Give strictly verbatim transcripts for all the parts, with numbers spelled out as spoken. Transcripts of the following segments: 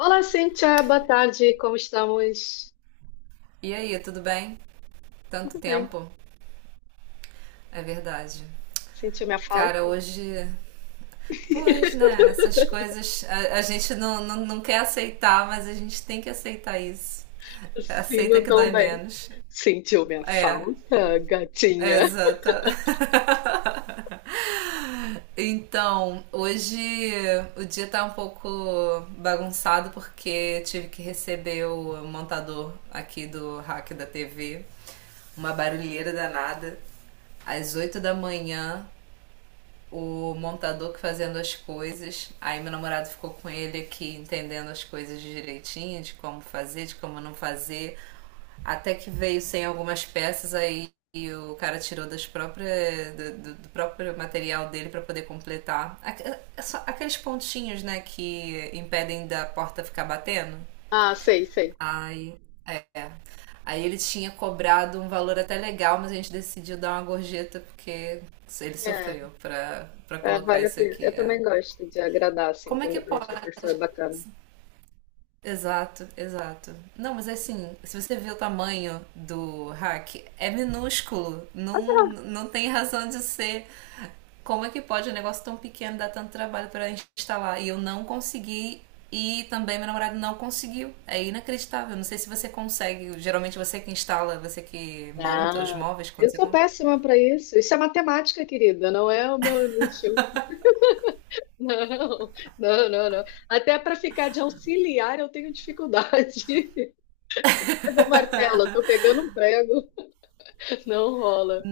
Olá, Cíntia, boa tarde, como estamos? E aí, tudo bem? Tanto Tudo bem? tempo, é verdade. Sentiu minha Cara, falta? hoje. Pois, né? Essas coisas a, a gente não, não, não quer aceitar, mas a gente tem que aceitar isso. Sim, Aceita não que tão dói bem. menos. Sentiu minha É, falta, é gatinha? exata. Então, hoje o dia tá um pouco bagunçado porque tive que receber o montador aqui do hack da T V, uma barulheira danada, às oito da manhã, o montador que fazendo as coisas. Aí meu namorado ficou com ele aqui entendendo as coisas direitinho, de como fazer, de como não fazer. Até que veio sem algumas peças aí e o cara tirou das próprias, do, do- do próprio material dele para poder completar. Aque- é só aqueles pontinhos, né, que impedem da porta ficar batendo. Ah, sei, sei. Aí, aí ele tinha cobrado um valor até legal, mas a gente decidiu dar uma gorjeta porque ele É, sofreu pra, pra é, colocar vale a isso pena. aqui. Eu É, também gosto de agradar, assim, como é quando que eu vejo que a pode? pessoa é bacana. Exato, exato. Não, mas é assim, se você vê o tamanho do hack, é minúsculo. Não, não tem razão de ser. Como é que pode um negócio tão pequeno dar tanto trabalho para instalar? E eu não consegui. E também meu namorado não conseguiu. É inacreditável. Não sei se você consegue. Geralmente você que instala, você que monta os Ah, móveis quando eu você sou compra. péssima para isso. Isso é matemática, querida, não é o meu nicho. Não, não, não, não. Até para ficar de auxiliar eu tenho dificuldade. Pega o martelo, tô pegando um prego. Não rola.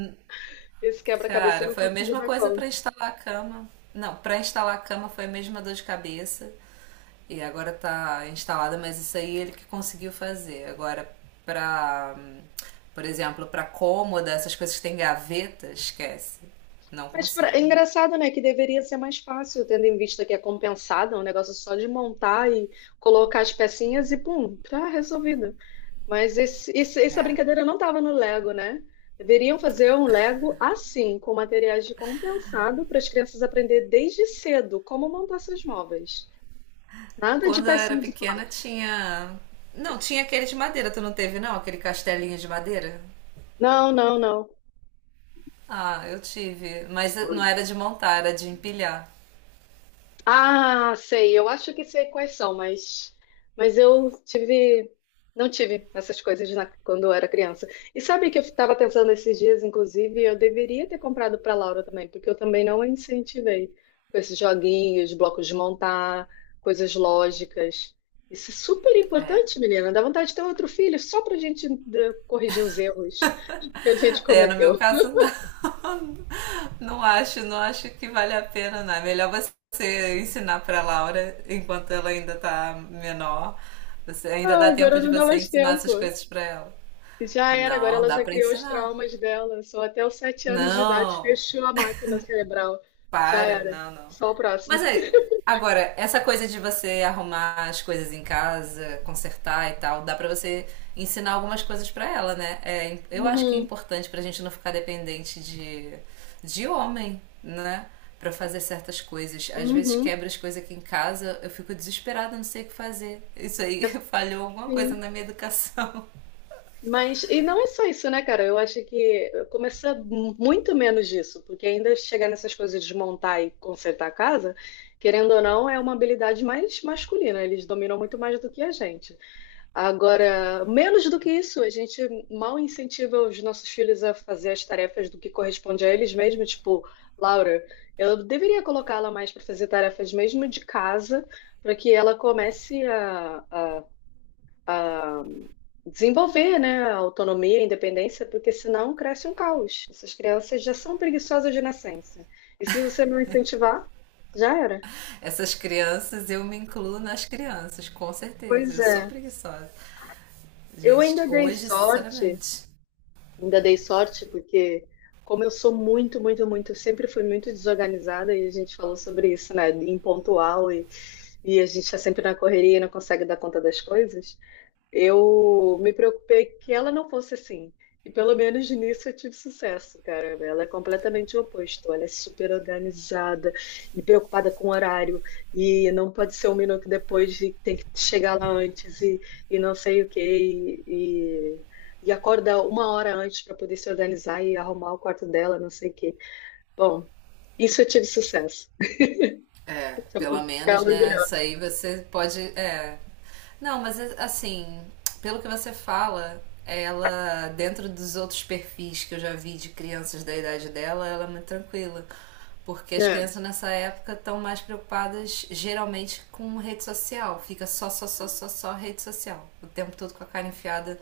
Esse quebra-cabeça eu Cara, não foi a consigo mesma dar coisa para conta. instalar a cama. Não, para instalar a cama foi a mesma dor de cabeça. E agora tá instalada, mas isso aí ele que conseguiu fazer. Agora, pra, por exemplo, pra cômoda, essas coisas que tem gaveta, esquece. Não Mas pra- consigo. é engraçado, né? Que deveria ser mais fácil, tendo em vista que é compensada, é um negócio só de montar e colocar as pecinhas e pum, tá resolvido. Mas esse, esse- essa É. brincadeira não estava no Lego, né? Deveriam fazer um Lego assim, com materiais de compensado, para as crianças aprender desde cedo como montar seus móveis. Nada de Quando eu era pecinha de pequena plástico. tinha. Não, tinha aquele de madeira, tu não teve não? Aquele castelinho de madeira? Não, não, não. Ah, eu tive. Mas não era de montar, era de empilhar. Ah, sei. Eu acho que sei quais são, mas, mas eu tive, não tive essas coisas na- quando eu era criança. E sabe que eu estava pensando esses dias, inclusive, eu deveria ter comprado para Laura também, porque eu também não a incentivei com esses joguinhos, blocos de montar, coisas lógicas. Isso é super É. importante, menina. Dá vontade de ter outro filho só para a gente eh, corrigir os erros que a gente É, no meu cometeu. caso não. Não acho, não acho que vale a pena, não. É melhor você ensinar para Laura enquanto ela ainda tá menor. Você ainda Ah, dá tempo agora de não dá você mais ensinar tempo. essas coisas para ela. Já era, agora Não, ela dá já para criou os ensinar. traumas dela. Só até os sete anos de idade Não. fechou a máquina cerebral. Já Para, era. não, não. Só o próximo. Mas é, agora, essa coisa de você arrumar as coisas em casa, consertar e tal, dá pra você ensinar algumas coisas pra ela, né? É, im- eu acho que é Uhum, importante pra gente não ficar dependente de, de homem, né? Pra fazer certas coisas. Às vezes uhum. quebra as coisas aqui em casa, eu fico desesperada, não sei o que fazer. Isso aí falhou alguma Assim, coisa na minha educação. mas, e não é só isso, né, cara? Eu acho que começa mu- muito menos disso, porque ainda chegar nessas coisas de montar e consertar a casa, querendo ou não, é uma habilidade mais masculina. Eles dominam muito mais do que a gente. Agora, menos do que isso, a gente mal incentiva os nossos filhos a fazer as tarefas do que corresponde a eles mesmos. Tipo, Laura, eu deveria colocá-la mais para fazer tarefas mesmo de casa, para que ela comece a, a- a desenvolver, né, a autonomia, a independência, porque senão cresce um caos. Essas crianças já são preguiçosas de nascença. E se você não incentivar, já era. Essas crianças, eu me incluo nas crianças, com certeza. Pois Eu sou é, preguiçosa. eu Gente, ainda dei hoje, sorte. sinceramente. Ainda dei sorte, porque como eu sou muito, muito, muito, eu sempre fui muito desorganizada e a gente falou sobre isso, né? Impontual e, e a gente está sempre na correria e não consegue dar conta das coisas. Eu me preocupei que ela não fosse assim. E pelo menos nisso eu tive sucesso, cara. Ela é completamente o oposto. Ela é super organizada e preocupada com o horário. E não pode ser um minuto depois e tem que chegar lá antes e, e não sei o quê. E, e, e acorda uma hora antes para poder se organizar e arrumar o quarto dela, não sei o quê. Bom, isso eu tive sucesso. É, Então, eu pelo posso ficar menos, né? orgulhosa. Isso aí você pode. É. Não, mas é, assim, pelo que você fala, ela, dentro dos outros perfis que eu já vi de crianças da idade dela, ela é muito tranquila. Porque as É. crianças nessa época estão mais preocupadas geralmente com rede social. Fica só, só, só, só, só rede social. O tempo todo com a cara enfiada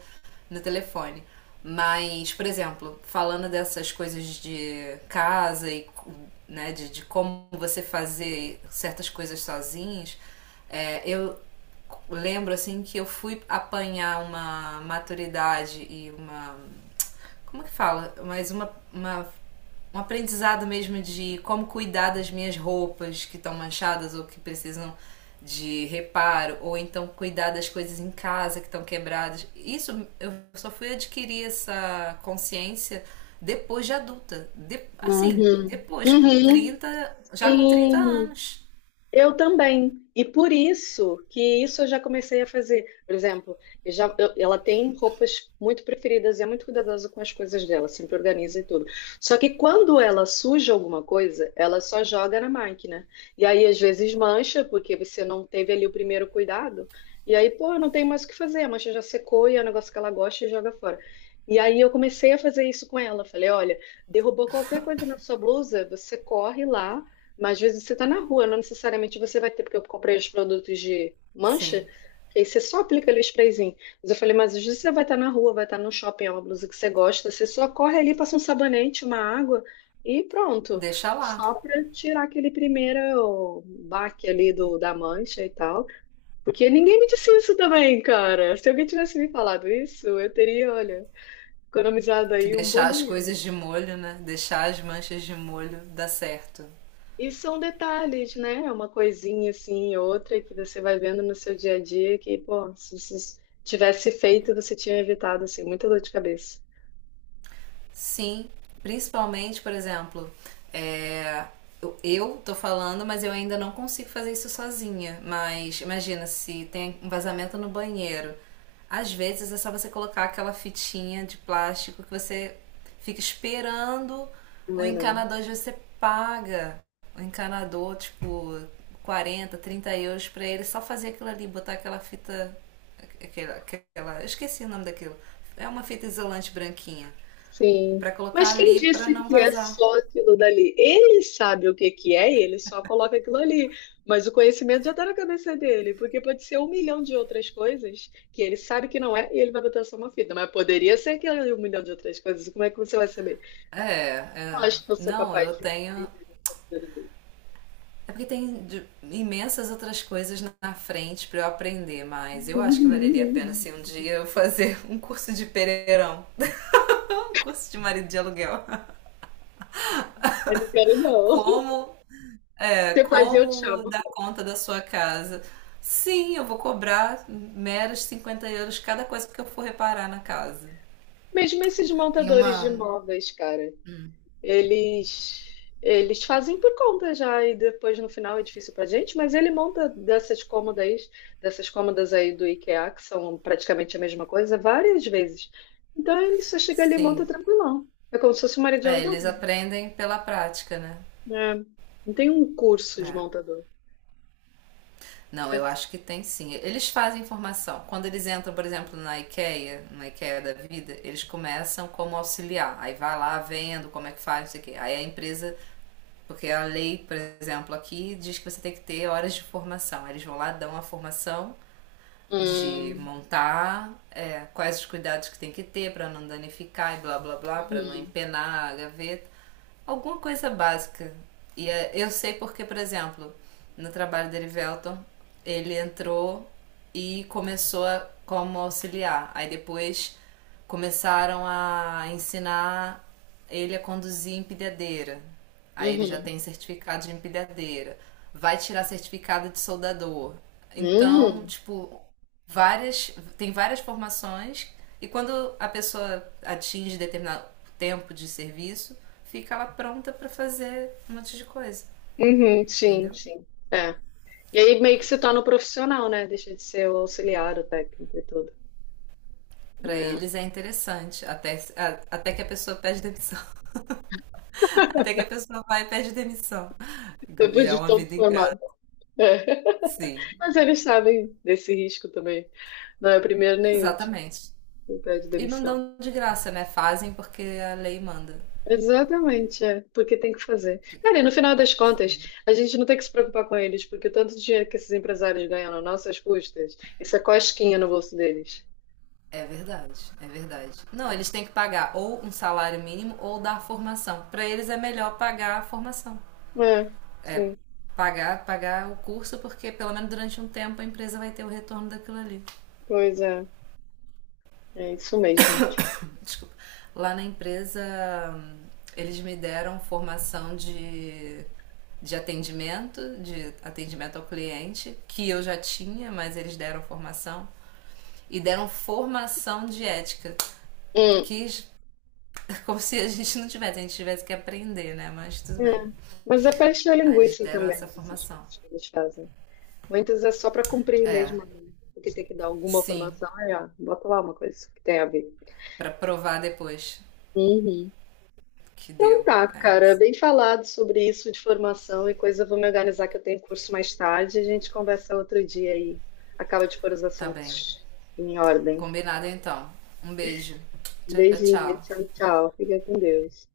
no telefone. Mas, por exemplo, falando dessas coisas de casa e né, de, de como você fazer certas coisas sozinhos, é, eu lembro assim que eu fui apanhar uma maturidade e uma como que fala? Mas uma, uma um aprendizado mesmo de como cuidar das minhas roupas que estão manchadas ou que precisam de reparo, ou então cuidar das coisas em casa que estão quebradas. Isso eu só fui adquirir essa consciência depois de adulta. De, assim, Uhum. depois, com Uhum. trinta já com trinta Sim. anos. Eu também. E por isso que isso eu já comecei a fazer. Por exemplo, eu já, eu- ela tem roupas muito preferidas e é muito cuidadosa com as coisas dela, sempre organiza e tudo. Só que quando ela suja alguma coisa, ela só joga na máquina. E aí às vezes mancha, porque você não teve ali o primeiro cuidado. E aí, pô, não tem mais o que fazer, a mancha já secou e é um negócio que ela gosta e joga fora. E aí eu comecei a fazer isso com ela. Falei, olha, derrubou qualquer coisa na sua blusa, você corre lá, mas às vezes você está na rua, não necessariamente você vai ter, porque eu comprei os produtos de mancha, Sim, que aí você só aplica ali o sprayzinho. Mas eu falei, mas às vezes você vai estar na rua, vai estar no shopping, é uma blusa que você gosta, você só corre ali, passa um sabonete, uma água e pronto. deixa lá. Só para tirar aquele primeiro baque ali do, da mancha e tal. Porque ninguém me disse isso também, cara. Se alguém tivesse me falado isso, eu teria, olha, economizado Que aí um bom deixar as dinheiro. coisas de molho, né? Deixar as manchas de molho dá certo. E são detalhes, né? É uma coisinha assim, outra que você vai vendo no seu dia a dia que, pô, se você tivesse feito, você tinha evitado, assim, muita dor de cabeça. Sim, principalmente, por exemplo, é, eu, eu tô falando, mas eu ainda não consigo fazer isso sozinha. Mas imagina se tem um vazamento no banheiro. Às vezes é só você colocar aquela fitinha de plástico que você fica esperando Não o é não. encanador de você paga. O encanador, tipo, quarenta trinta euros pra ele só fazer aquilo ali, botar aquela fita. Aquela, aquela, eu esqueci o nome daquilo. É uma fita isolante branquinha. Sim. Pra colocar Mas quem ali pra disse não que é vazar. só aquilo dali? Ele sabe o que que é e ele só coloca aquilo ali. Mas o conhecimento já está na cabeça dele, porque pode ser um milhão de outras coisas que ele sabe que não é e ele vai botar só uma fita. Mas poderia ser aquele um milhão de outras coisas. Como é que você vai saber? É, Eu é. acho que eu sou Não, capaz eu de tenho. aprender. É porque tem de- imensas outras coisas na frente pra eu aprender, mas eu acho que valeria a pena Uhum. se um dia eu fazer um curso de pereirão, um curso de marido de aluguel. Eu não quero, não. Como, é, Você faz, e eu te como chamo. dar conta da sua casa. Sim, eu vou cobrar meros cinquenta euros cada coisa que eu for reparar na casa. Mesmo esses Tem montadores de uma. imóveis, cara, eles eles fazem por conta já e depois no final é difícil pra gente, mas ele monta dessas cômodas, dessas cômodas aí do IKEA, que são praticamente a mesma coisa, várias vezes. Então ele só chega ali e Sim. monta tranquilão. É como se fosse uma área de É, aluguel. eles aprendem pela prática, né? Né? É, não tem um curso de É. montador. Não, eu Mas... acho que tem sim. Eles fazem formação. Quando eles entram, por exemplo, na IKEA, na IKEA da vida, eles começam como auxiliar. Aí vai lá vendo como é que faz, não sei o quê. Aí a empresa, porque a lei, por exemplo, aqui diz que você tem que ter horas de formação. Aí eles vão lá, dão a formação de Hum, montar, é, quais os cuidados que tem que ter para não danificar e blá blá blá, para não hum, empenar a gaveta, alguma coisa básica. E é, eu sei porque, por exemplo, no trabalho dele, Velton, ele entrou e começou a- como auxiliar. Aí depois começaram a ensinar ele a conduzir empilhadeira. Aí ele já uhum, tem certificado de empilhadeira. Vai tirar certificado de soldador. Então, hum. tipo, várias, tem várias formações e quando a pessoa atinge determinado tempo de serviço, fica ela pronta para fazer um monte de coisa, Uhum, sim, entendeu? sim. É. E aí meio que se torna um profissional, né? Deixa de ser o auxiliar, o técnico e tudo. Pra É. eles é interessante, até, até que a pessoa pede demissão. Até que a pessoa vai e pede demissão. Depois É de uma todo vida formado. ingrata. É. Sim. Mas eles sabem desse risco também. Não é o primeiro nem o último Exatamente. que pede E não demissão. dão de graça, né? Fazem porque a lei manda. Exatamente, é. Porque tem que fazer. Cara, e no final das contas, Sim. a gente não tem que se preocupar com eles, porque o tanto de dinheiro que esses empresários ganham nas nossas custas, isso é cosquinha no bolso deles. É verdade, é verdade. Não, eles têm que pagar ou um salário mínimo ou dar formação. Pra eles é melhor pagar a formação. É, sim, Pagar, pagar o curso, porque pelo menos durante um tempo a empresa vai ter o retorno daquilo ali. pois é. É isso mesmo. Desculpa. Lá na empresa, eles me deram formação de, de atendimento, de atendimento ao cliente, que eu já tinha, mas eles deram formação. e deram formação de ética. Hum. Que, como se a gente não tivesse, a gente tivesse que aprender, né? Mas tudo bem. É, mas é para encher a Aí eles linguiça deram também, essa né, essas formação. coisas que eles fazem. Muitas é só para cumprir É, mesmo, né? Porque tem que dar alguma sim, formação. Aí, ó, bota lá uma coisa que tem a ver. pra provar depois Uhum. que Então deu. tá, É, cara, bem falado sobre isso de formação e coisa. Eu vou me organizar que eu tenho curso mais tarde. A gente conversa outro dia aí. Acaba de pôr os tá bem. assuntos em ordem. Combinado então. Um beijo. Tchau, Beijinho, tchau, tchau. tchau. Fica com Deus.